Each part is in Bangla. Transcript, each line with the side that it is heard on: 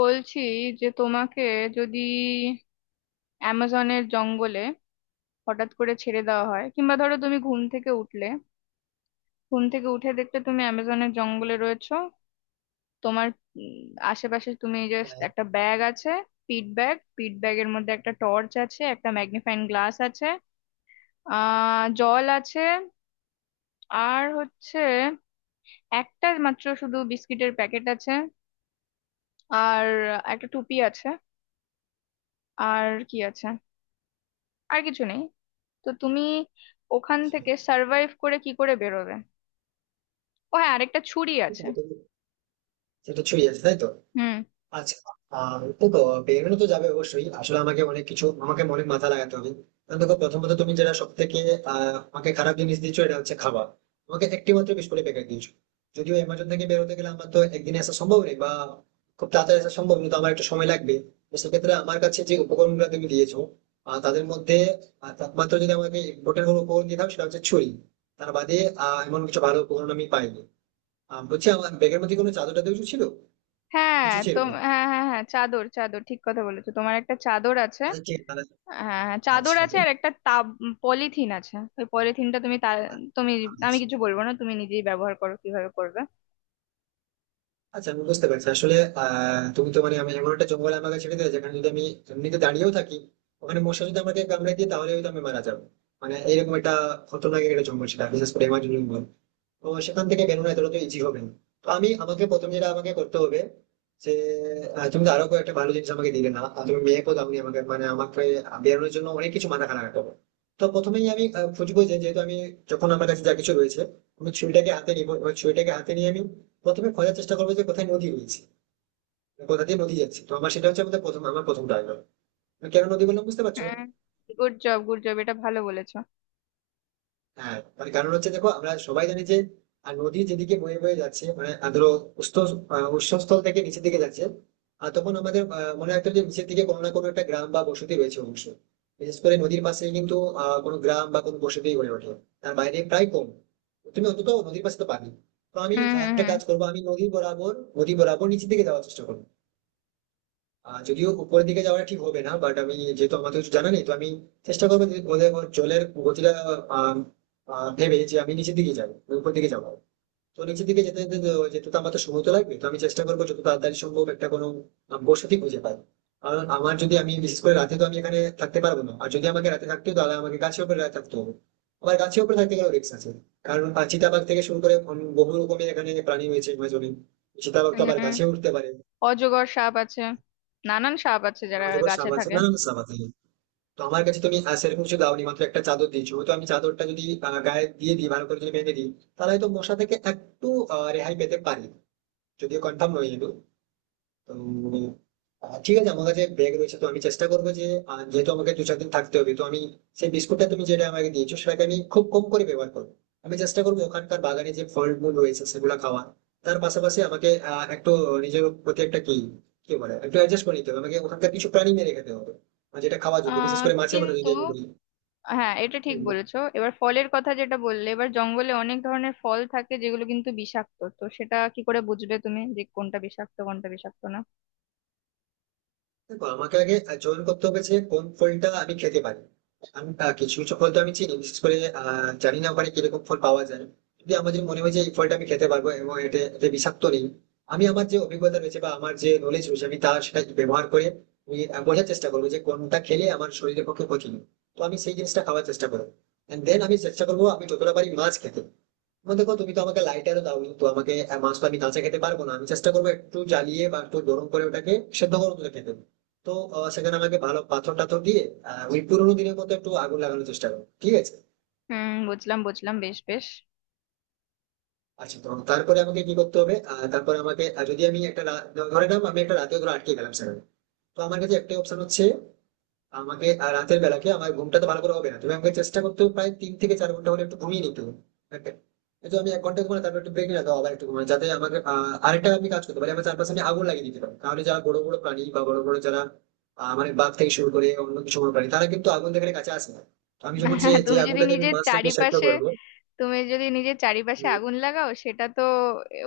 left: বলছি যে তোমাকে যদি অ্যামাজনের জঙ্গলে হঠাৎ করে ছেড়ে দেওয়া হয়, কিংবা ধরো তুমি ঘুম থেকে উঠলে, ঘুম থেকে উঠে দেখতে তুমি অ্যামাজনের জঙ্গলে রয়েছো। তোমার উম, আশেপাশে তুমি জাস্ট
right: আচ্ছা,
left: একটা ব্যাগ আছে। পিট ব্যাগ, পিট ব্যাগের মধ্যে একটা টর্চ আছে, একটা ম্যাগনিফাইং গ্লাস আছে, জল আছে, আর হচ্ছে একটা মাত্র শুধু বিস্কিটের প্যাকেট আছে, আর একটা টুপি আছে। আর কি আছে? আর কিছু নেই। তো তুমি ওখান থেকে সার্ভাইভ করে কি করে বেরোবে? ও হ্যাঁ, আরেকটা ছুরি আছে।
right: সেটাই তো, সেটা ছুঁয়ে যাচ্ছে তাই তো।
left: হুম।
right: আচ্ছা। দেখো, বেরোনো তো যাবে অবশ্যই। আসলে আমাকে অনেক কিছু, আমাকে অনেক মাথা লাগাতে হবে। কারণ দেখো, প্রথমত তুমি যেটা সব থেকে আমাকে খারাপ জিনিস দিচ্ছ, এটা হচ্ছে খাবার। আমাকে একটি মাত্র বিস্কুটের প্যাকেট দিয়েছো। যদিও অ্যামাজন থেকে বেরোতে গেলে আমার তো একদিনে আসা সম্ভব নেই বা খুব তাড়াতাড়ি আসা সম্ভব নয়, তো আমার একটু সময় লাগবে। তো সেক্ষেত্রে আমার কাছে যে উপকরণগুলো তুমি দিয়েছো, তাদের মধ্যে একমাত্র যদি আমাকে ইম্পর্টেন্ট কোনো উপকরণ দিয়ে দাও, সেটা হচ্ছে ছুরি। তার বাদে এমন কিছু ভালো উপকরণ আমি পাইনি। বলছি, আমার ব্যাগের মধ্যে কোনো চাদর টাদর কিছু ছিল?
left: হ্যাঁ
right: কিছু ছিল
left: তো,
right: না।
left: হ্যাঁ, হ্যাঁ, হ্যাঁ, চাদর, চাদর ঠিক কথা বলেছো, তোমার একটা চাদর আছে।
right: আচ্ছা, ঠিক মানে,
left: হ্যাঁ, হ্যাঁ, হ্যাঁ, চাদর
right: আচ্ছা,
left: আছে, আর একটা পলিথিন আছে। ওই পলিথিনটা তুমি তুমি আমি
right: আচ্ছা।
left: কিছু বলবো না, তুমি নিজেই ব্যবহার করো কিভাবে করবে।
right: আচ্ছা, আমি বুঝতে পারছি। আসলে তুমি তো মানে আমি এমন একটা জঙ্গলে আমাকে ছেড়ে দিলে, যেখানে যদি আমি এমনিতে দাঁড়িয়েও থাকি, ওখানে মশা যদি আমাকে কামড়ে দিয়ে, তাহলে হয়তো আমি মারা যাবো। মানে এরকম একটা খতরনাক একটা জঙ্গল ছিল, বিশেষ করে এমাজন জঙ্গল। তো সেখান থেকে বেরোনো এতটা তো ইজি হবে না। তো আমি, আমাকে প্রথম যেটা আমাকে করতে হবে যে তুমি তো আরো কয়েকটা ভালো জিনিস আমাকে দিলে না, আর তুমি মেয়েকেও দাওনি আমাকে, মানে আমাকে বেরোনোর জন্য অনেক কিছু মাথা খারাপ রাখতে হবে। তো প্রথমেই আমি খুঁজবো যে, যেহেতু আমি, যখন আমার কাছে যা কিছু রয়েছে, আমি ছুরিটাকে হাতে নিবো। এবার ছুরিটাকে হাতে নিয়ে আমি প্রথমে খোঁজার চেষ্টা করবো যে কোথায় নদী রয়েছে, কোথা দিয়ে নদী যাচ্ছে। তো আমার সেটা হচ্ছে, আমাদের প্রথম আমার প্রথম টার্গেট। কেন নদী বললাম, বুঝতে পারছো?
left: হুম। গুড জব, গুড জব, এটা ভালো বলেছো।
right: হ্যাঁ, মানে কারণ হচ্ছে দেখো, আমরা সবাই জানি যে নদী যেদিকে বয়ে বয়ে যাচ্ছে, মানে ধরো উৎস, উৎসস্থল থেকে নিচের দিকে যাচ্ছে। আর তখন আমাদের মনে রাখতে হবে যে নিচের দিকে কোনো না কোনো একটা গ্রাম বা বসতি রয়েছে অবশ্যই, বিশেষ করে নদীর পাশে। কিন্তু কোনো গ্রাম বা কোনো বসতি গড়ে ওঠে, তার বাইরে প্রায় কম। তুমি অন্তত নদীর পাশে তো পাবে। তো আমি
left: হুম হুম
right: একটা কাজ করবো, আমি নদী বরাবর নিচের দিকে যাওয়ার চেষ্টা করবো। যদিও উপরের দিকে যাওয়া ঠিক হবে না, বাট আমি যেহেতু, আমার তো কিছু জানা নেই, তো আমি চেষ্টা করবো যে ওদের, ওর জলের গতিটা আহ, আহ, ভেবে যে আমি নিচের দিকে যাবো, উপর দিকে যাবো। তো নিচের দিকে যেতে যেতে যেতে তো আমার তো সময় তো লাগবে। তো আমি চেষ্টা করবো যত তাড়াতাড়ি সম্ভব একটা কোনো বসতি খুঁজে পাই। কারণ আমার, যদি আমি বিশেষ করে রাতে তো আমি এখানে থাকতে পারবো না, আর যদি আমাকে রাতে থাকতে হয়, তাহলে আমাকে গাছের উপরে রাতে থাকতে হবে। আবার গাছের উপরে থাকতে গেলেও রিস্ক আছে, কারণ চিতাবাঘ থেকে শুরু করে অন্য বহু রকমের এখানে প্রাণী রয়েছে আমাজনে। চিতাবাঘ তো
left: হুম।
right: আবার
left: হুম।
right: গাছে উঠতে পারে।
left: অজগর সাপ আছে, নানান সাপ আছে যারা
right: আমাজনের
left: গাছে
right: সাপ আছে,
left: থাকে।
right: নানান সাপ আছে। তো আমার কাছে তুমি সেরকম কিছু দাওনি, মাত্র একটা চাদর দিয়েছো। তো আমি চাদরটা যদি গায়ে দিয়ে দিই, ভালো করে যদি বেঁধে দিই, তাহলে হয়তো মশা থেকে একটু রেহাই পেতে পারি, যদিও কনফার্ম নয়। কিন্তু তো ঠিক আছে, আমার কাছে ব্যাগ রয়েছে, তো আমি চেষ্টা করবো যে যেহেতু আমাকে 2-4 দিন থাকতে হবে, তো আমি সেই বিস্কুটটা তুমি যেটা আমাকে দিয়েছো সেটাকে আমি খুব কম করে ব্যবহার করবো। আমি চেষ্টা করবো ওখানকার বাগানে যে ফল মূল রয়েছে সেগুলো খাওয়ার। তার পাশাপাশি আমাকে একটু নিজের প্রতি একটা, কি কি বলে, একটু অ্যাডজাস্ট করে নিতে হবে। আমাকে ওখানকার কিছু প্রাণী মেরে খেতে হবে, আর যেটা খাওয়া যোগ্য, বিশেষ
left: আহ
right: করে মাছের মতো
left: কিন্তু
right: যদি আমি বলি।
left: হ্যাঁ, এটা ঠিক
right: হুম,
left: বলেছো। এবার ফলের কথা যেটা বললে, এবার জঙ্গলে অনেক ধরনের ফল থাকে যেগুলো কিন্তু বিষাক্ত। তো সেটা কি করে বুঝবে তুমি যে কোনটা বিষাক্ত, কোনটা বিষাক্ত না?
right: দেখো আমাকে আগে চয়ন করতে হবে যে কোন ফলটা আমি খেতে পারি। আমি কিছু কিছু ফল তো আমি চিনি, বিশেষ করে জানি না ওখানে কিরকম ফল পাওয়া যায়। যদি আমার, যদি মনে হয় যে এই ফলটা আমি খেতে পারবো এবং এটা এটা বিষাক্ত নেই, আমি আমার যে অভিজ্ঞতা রয়েছে বা আমার যে নলেজ রয়েছে, আমি তার সেটা ব্যবহার করে আমি বোঝার চেষ্টা করবো যে কোনটা খেলে আমার শরীরের পক্ষে ক্ষতি নেই, তো আমি সেই জিনিসটা খাওয়ার চেষ্টা করবো। দেন আমি চেষ্টা করবো আমি যতটা পারি মাছ খেতে। আমার দেখো, তুমি তো আমাকে লাইটারও দাও, তো আমাকে মাছ তো আমি কাঁচা খেতে পারবো না, আমি চেষ্টা করবো একটু জ্বালিয়ে বা একটু গরম করে ওটাকে সেদ্ধ গরম করে খেতে হবে। তো সেখানে আমাকে ভালো পাথর টাথর দিয়ে ওই পুরোনো দিনের মতো একটু আগুন লাগানোর চেষ্টা করো, ঠিক আছে?
left: হুম, বুঝলাম বুঝলাম, বেশ বেশ।
right: আচ্ছা, তো তারপরে আমাকে কি করতে হবে? তারপরে আমাকে যদি আমি একটা ধরে নাও আমি একটা রাতে ধরে আটকে গেলাম সেখানে, তো আমার কাছে একটাই অপশন হচ্ছে, আমাকে আর রাতের বেলাকে আমার ঘুমটা তো ভালো করে হবে না। তুমি আমাকে, চেষ্টা করতে হবে প্রায় 3 থেকে 4 ঘন্টা হলে একটু ঘুমিয়ে নিতে হবে। Okay? এই তো আমি 1 ঘন্টা ঘুমানো, তারপর একটু ব্রেক নিলাম, আবার একটু ঘুমানো, যাতে আমাকে আরেকটা আমি কাজ করতে পারি। আমার চারপাশে আমি আগুন লাগিয়ে দিতে পারি, তাহলে যারা বড় বড় প্রাণী বা বড় বড় যারা মানে বাঘ থেকে শুরু করে অন্য কিছু বড় প্রাণী, তারা কিন্তু আগুন দেখার কাছে আসে না। তো আমি যখন সে, যে
left: তুমি যদি
right: আগুনটাতে আমি
left: নিজের
right: মাছটাকে সেদ্ধ
left: চারিপাশে
right: করবো।
left: তুমি যদি নিজের চারিপাশে
right: উম,
left: আগুন লাগাও, সেটা তো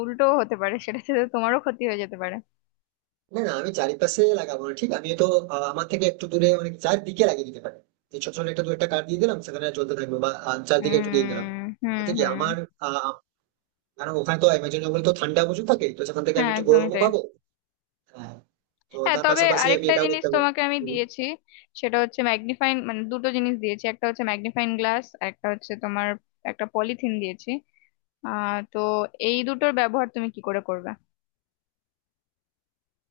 left: উল্টো হতে পারে, সেটাতে তো তোমারও ক্ষতি হয়ে যেতে পারে।
right: না না, আমি চারিপাশে লাগাবো না, ঠিক আমি তো আমার থেকে একটু দূরে অনেক চারদিকে লাগিয়ে দিতে পারি, যে ছোট ছোট একটা দু একটা কাঠ দিয়ে দিলাম সেখানে জ্বলতে থাকবে, বা চারদিকে একটু দিয়ে দিলাম।
left: উম হুম,
right: তাতে কি
left: হুম।
right: আমার আহ, কারণ ওখানে তো অ্যামাজন জঙ্গল তো ঠান্ডা প্রচুর থাকে, তো সেখান থেকে
left: হ্যাঁ,
right: আমি একটু
left: একদমই
right: গরমও
left: তাই।
right: পাবো। হ্যাঁ, তো
left: হ্যাঁ,
right: তার
left: তবে
right: পাশাপাশি আমি
left: আরেকটা
right: এটাও
left: জিনিস
right: করতে পারবো।
left: তোমাকে আমি
right: হুম।
left: দিয়েছি। সেটা হচ্ছে ম্যাগনিফাইং, মানে দুটো জিনিস দিয়েছি, একটা হচ্ছে ম্যাগনিফাইং গ্লাস, একটা হচ্ছে তোমার একটা পলিথিন দিয়েছি। তো এই দুটোর ব্যবহার তুমি কি করে করবে?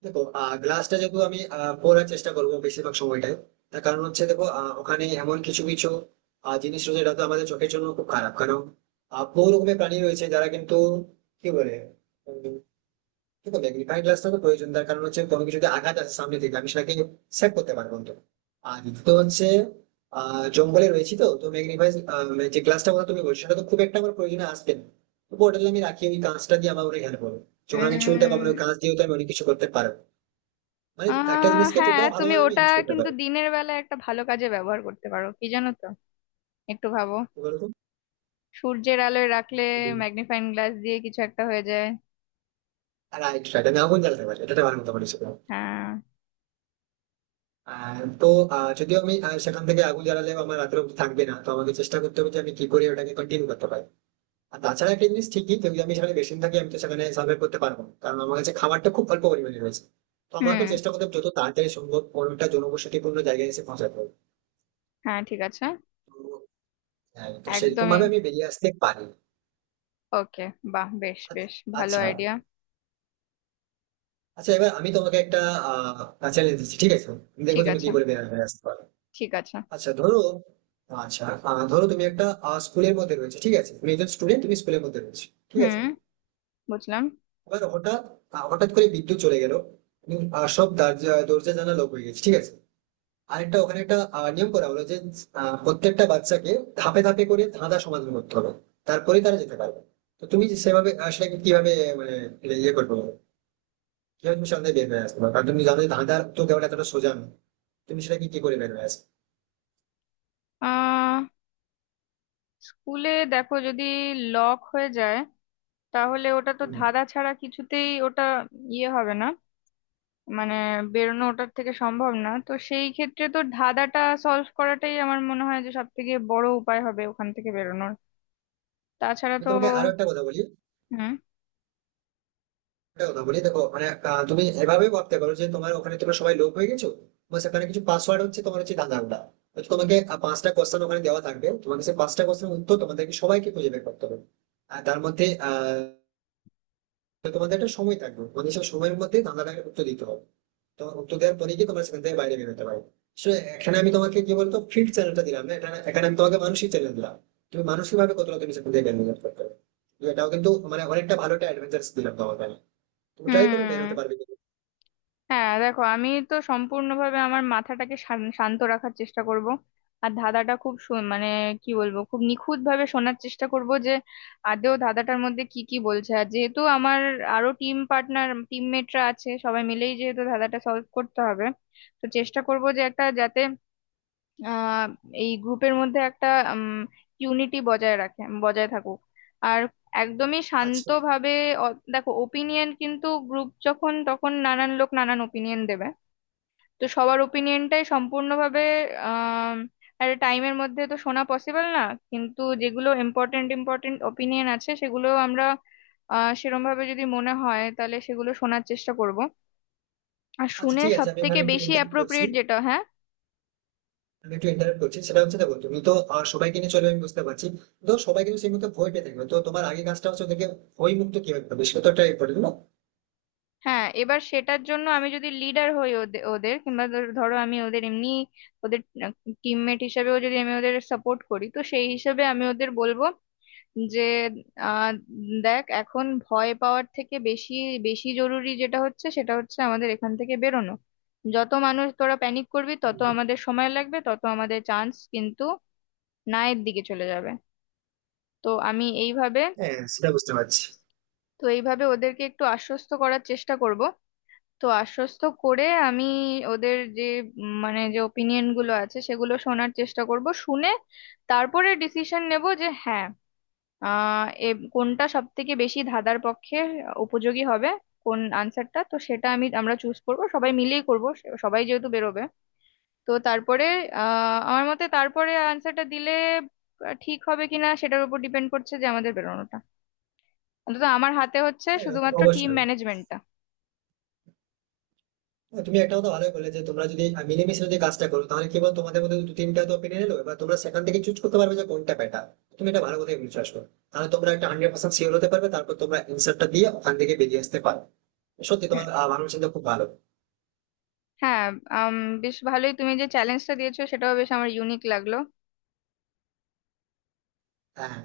right: দেখো, গ্লাসটা যেহেতু আমি পরার চেষ্টা করবো বেশিরভাগ সময়টাই, তার কারণ হচ্ছে দেখো, ওখানে এমন কিছু কিছু জিনিস রয়েছে যেটা তো আমাদের চোখের জন্য খুব খারাপ। কারণ বহু রকমের প্রাণী রয়েছে যারা কিন্তু, কি বলে, কিন্তু ম্যাগনিফাইং গ্লাস তো প্রয়োজন। তার কারণ হচ্ছে কোনো কিছুতে আঘাত আছে সামনে থেকে, আমি সেটাকে সেভ করতে পারবো। তো আর দ্বিতীয় হচ্ছে জঙ্গলে রয়েছি, তো তো ম্যাগনিফাই, যে গ্লাসটা কথা তুমি বলছো, সেটা তো খুব একটা আমার প্রয়োজনে আসবে না। তবু ওটা যদি আমি রাখি, ওই কাঁচটা দিয়ে আমার অনেক হেল্প হবে। যখন আমি ছুরিটা পাবো
left: উম,
right: না, ওই কাঁচ দিয়েও তো আমি অনেক কিছু করতে পারবো, মানে
left: আহ
right: একটা জিনিসকে
left: হ্যাঁ,
right: যতটা
left: তুমি
right: ভালোভাবে আমি
left: ওটা
right: ইউজ করতে
left: কিন্তু
right: পারবো।
left: দিনের বেলা একটা ভালো কাজে ব্যবহার করতে পারো, কি জানো তো? একটু ভাবো।
right: কি বলতো,
left: সূর্যের আলোয় রাখলে ম্যাগনিফাইং গ্লাস দিয়ে কিছু একটা হয়ে যায়।
right: আর রাইট রাইট, আমি আগুন জ্বালাতে পারি, এটা একটা ভালো কথা বলেছো তুমি।
left: হ্যাঁ।
right: আর তো যদিও আমি সেখান থেকে আগুন জ্বালালেও আমার রাত্রে অবধি থাকবে না, তো আমাকে চেষ্টা করতে হবে যে আমি কি করে ওটাকে কন্টিনিউ করতে পারি। আর তাছাড়া একটা জিনিস ঠিকই, যদি আমি সেখানে বেশি দিন থাকি, আমি তো সেখানে সার্ভে করতে পারবো না, কারণ আমার কাছে খাবারটা খুব অল্প পরিমাণে রয়েছে। তো আমাকে
left: হুম।
right: চেষ্টা করতে হবে যত তাড়াতাড়ি সম্ভব কোনোটা জনবসতিপূর্ণ জায়গায় এসে পৌঁছাতে হবে।
left: হ্যাঁ ঠিক আছে।
right: তো হ্যাঁ, তো সেরকম
left: একদমই।
right: ভাবে আমি বেরিয়ে আসতে পারি।
left: ওকে। বাহ, বেশ
right: আচ্ছা,
left: বেশ, ভালো
right: আচ্ছা,
left: আইডিয়া।
right: আচ্ছা, এবার আমি তোমাকে একটা চ্যালেঞ্জ দিচ্ছি, ঠিক আছে? দেখো
left: ঠিক
right: তুমি
left: আছে,
right: কি করে বেরিয়ে আসতে পারো।
left: ঠিক আছে।
right: আচ্ছা ধরো, আচ্ছা ধরো তুমি একটা স্কুলের মধ্যে রয়েছে, ঠিক আছে? তুমি একজন স্টুডেন্ট, তুমি স্কুলের মধ্যে রয়েছে, ঠিক আছে?
left: হুম, বুঝলাম।
right: এবার হঠাৎ হঠাৎ করে বিদ্যুৎ চলে গেল, এবং সব দরজা, দরজা জানা লক হয়ে গেছে, ঠিক আছে? আর একটা ওখানে একটা নিয়ম করা হলো যে প্রত্যেকটা বাচ্চাকে ধাপে ধাপে করে ধাঁধা সমাধান করতে হবে, তারপরে তারা যেতে পারবে। তো তুমি যে সেভাবে সেটাকে কিভাবে মানে এটা ইয়ে করবে, কিভাবে তুমি সন্ধ্যায় বের হয়ে আসতে পারবে, কারণ তুমি জানো যে ধাঁধার উত্তর দেওয়াটা এতটা সোজা নয়। তুমি সেটাকে কি করে বের হয়ে আসবে?
left: আহ স্কুলে দেখো যদি লক হয়ে যায়, তাহলে ওটা তো
right: হুম।
left: ধাঁধা ছাড়া কিছুতেই ওটা ইয়ে হবে না। মানে বেরোনো ওটার থেকে সম্ভব না। তো সেই ক্ষেত্রে তো ধাঁধাটা সলভ করাটাই আমার মনে হয় যে সব থেকে বড় উপায় হবে ওখান থেকে বেরোনোর। তাছাড়া
right: আমি
left: তো।
right: তোমাকে আরো
left: হুম
right: একটা কথা বলি, দেখো মানে তুমি এভাবেই ভাবতে পারো যে তোমার ওখানে তোমরা সবাই লোক হয়ে গেছো। তোমার সেখানে কিছু পাসওয়ার্ড হচ্ছে, তোমার হচ্ছে ধাঁধাটা। হয়তো তোমাকে 5টা কোশ্চেন ওখানে দেওয়া থাকবে, তোমাকে সেই 5টা কোশ্চেন উত্তর তোমাদেরকে সবাইকে খুঁজে বের করতে হবে। আর তার মধ্যে তোমাদের একটা সময় থাকবে, তোমাদের সেই সময়ের মধ্যে ধাঁধাটাকে উত্তর দিতে হবে। তো উত্তর দেওয়ার পরে গিয়ে তোমরা সেখান থেকে বাইরে বেরোতে পারো। So, এখানে আমি তোমাকে কি বলতো ফিল্ড চ্যানেলটা দিলাম না, এখানে এখানে আমি তোমাকে মানসিক চ্যানেল দিলাম। তুমি মানসিক ভাবে কতটা তুমি সেখান থেকে বের করতে পারবে। তো এটাও কিন্তু মানে অনেকটা ভালো একটা অ্যাডভেঞ্চার দিলাম তোমাকে আমি। তুমি ট্রাই করো বের হতে
left: হুম।
right: পারবে কিনা।
left: হ্যাঁ, দেখো আমি তো সম্পূর্ণভাবে আমার মাথাটাকে শান্ত রাখার চেষ্টা করব। আর ধাঁধাটা খুব মানে কি বলবো, খুব নিখুঁত ভাবে শোনার চেষ্টা করব যে আদৌ ধাঁধাটার মধ্যে কি কি বলছে। আর যেহেতু আমার আরো টিম পার্টনার, টিমমেটরা আছে, সবাই মিলেই যেহেতু ধাঁধাটা সলভ করতে হবে, তো চেষ্টা করব যে একটা যাতে আহ এই গ্রুপের মধ্যে একটা ইউনিটি বজায় থাকুক। আর একদমই
right: আচ্ছা,
left: শান্তভাবে। দেখো ওপিনিয়ন, কিন্তু গ্রুপ যখন, তখন নানান লোক নানান ওপিনিয়ন দেবে। তো সবার ওপিনিয়নটাই সম্পূর্ণভাবে আহ একটা টাইমের মধ্যে তো শোনা পসিবল না। কিন্তু যেগুলো ইম্পর্টেন্ট, ইম্পর্টেন্ট ওপিনিয়ন আছে সেগুলো আমরা সেরম ভাবে যদি মনে হয় তাহলে সেগুলো শোনার চেষ্টা করব। আর
right: আচ্ছা,
left: শুনে
right: ঠিক
left: সব
right: আছে।
left: থেকে বেশি অ্যাপ্রোপ্রিয়েট যেটা, হ্যাঁ।
right: আমি একটু ইন্টারেক্ট করছি। সেটা হচ্ছে দেখো, তুমি তো সবাইকে নিয়ে চলে, আমি বুঝতে পারছি। তো সবাই কিন্তু সেই মতো ভয় পেয়ে থাকবে, তো তোমার আগে কাজটা হচ্ছে ওদেরকে ভয় মুক্ত কিভাবে করবে, সেটা তো ট্রাই করবে না?
left: হ্যাঁ, এবার সেটার জন্য আমি যদি লিডার হই ওদের, কিংবা ধরো আমি ওদের এমনি ওদের টিমমেট হিসেবেও যদি আমি ওদের সাপোর্ট করি, তো সেই হিসেবে আমি ওদের বলবো যে আহ, দেখ এখন ভয় পাওয়ার থেকে বেশি বেশি জরুরি যেটা হচ্ছে সেটা হচ্ছে আমাদের এখান থেকে বেরোনো। যত মানুষ তোরা প্যানিক করবি, তত
right: হুম,
left: আমাদের সময় লাগবে, তত আমাদের চান্স কিন্তু নায়ের দিকে চলে যাবে। তো আমি এইভাবে,
right: হ্যাঁ সেটা বুঝতে পারছি।
left: তো এইভাবে ওদেরকে একটু আশ্বস্ত করার চেষ্টা করব। তো আশ্বস্ত করে আমি ওদের যে মানে যে ওপিনিয়ন গুলো আছে সেগুলো শোনার চেষ্টা করব, শুনে তারপরে ডিসিশন নেব যে হ্যাঁ, আহ এ কোনটা সব থেকে বেশি ধাঁধার পক্ষে উপযোগী হবে, কোন আনসারটা। তো সেটা আমরা চুজ করব, সবাই মিলেই করব, সবাই যেহেতু বেরোবে। তো তারপরে আমার মতে তারপরে আনসারটা দিলে ঠিক হবে কিনা সেটার উপর ডিপেন্ড করছে যে আমাদের বেরোনোটা। অন্তত আমার হাতে হচ্ছে
right: হ্যাঁ,
left: শুধুমাত্র টিম
right: অবশ্যই।
left: ম্যানেজমেন্টটা।
right: হ্যাঁ, তুমি একটা কথা ভালোই বলে যে তোমরা যদি মিলেমিশে যদি কাজটা করো, তাহলে কি বল, তোমাদের মধ্যে দু তিনটা তো পেরে এলো, এবার তোমরা সেখান থেকে চুজ করতে পারবে যে কোনটা বেটার। তুমি এটা ভালো কথাই বলছো আসলে। তাহলে তোমরা একটা 100% শিওর হতে পারবে, তারপর তোমরা অ্যান্সারটা দিয়ে ওখান থেকে বেরিয়ে আসতে পারো। সত্যি তোমার ভাবনা চিন্তা খুব ভালো।
left: হ্যাঁ। আম, বেশ ভালোই, তুমি যে চ্যালেঞ্জটা দিয়েছো সেটাও বেশ আমার ইউনিক লাগলো।
right: হ্যাঁ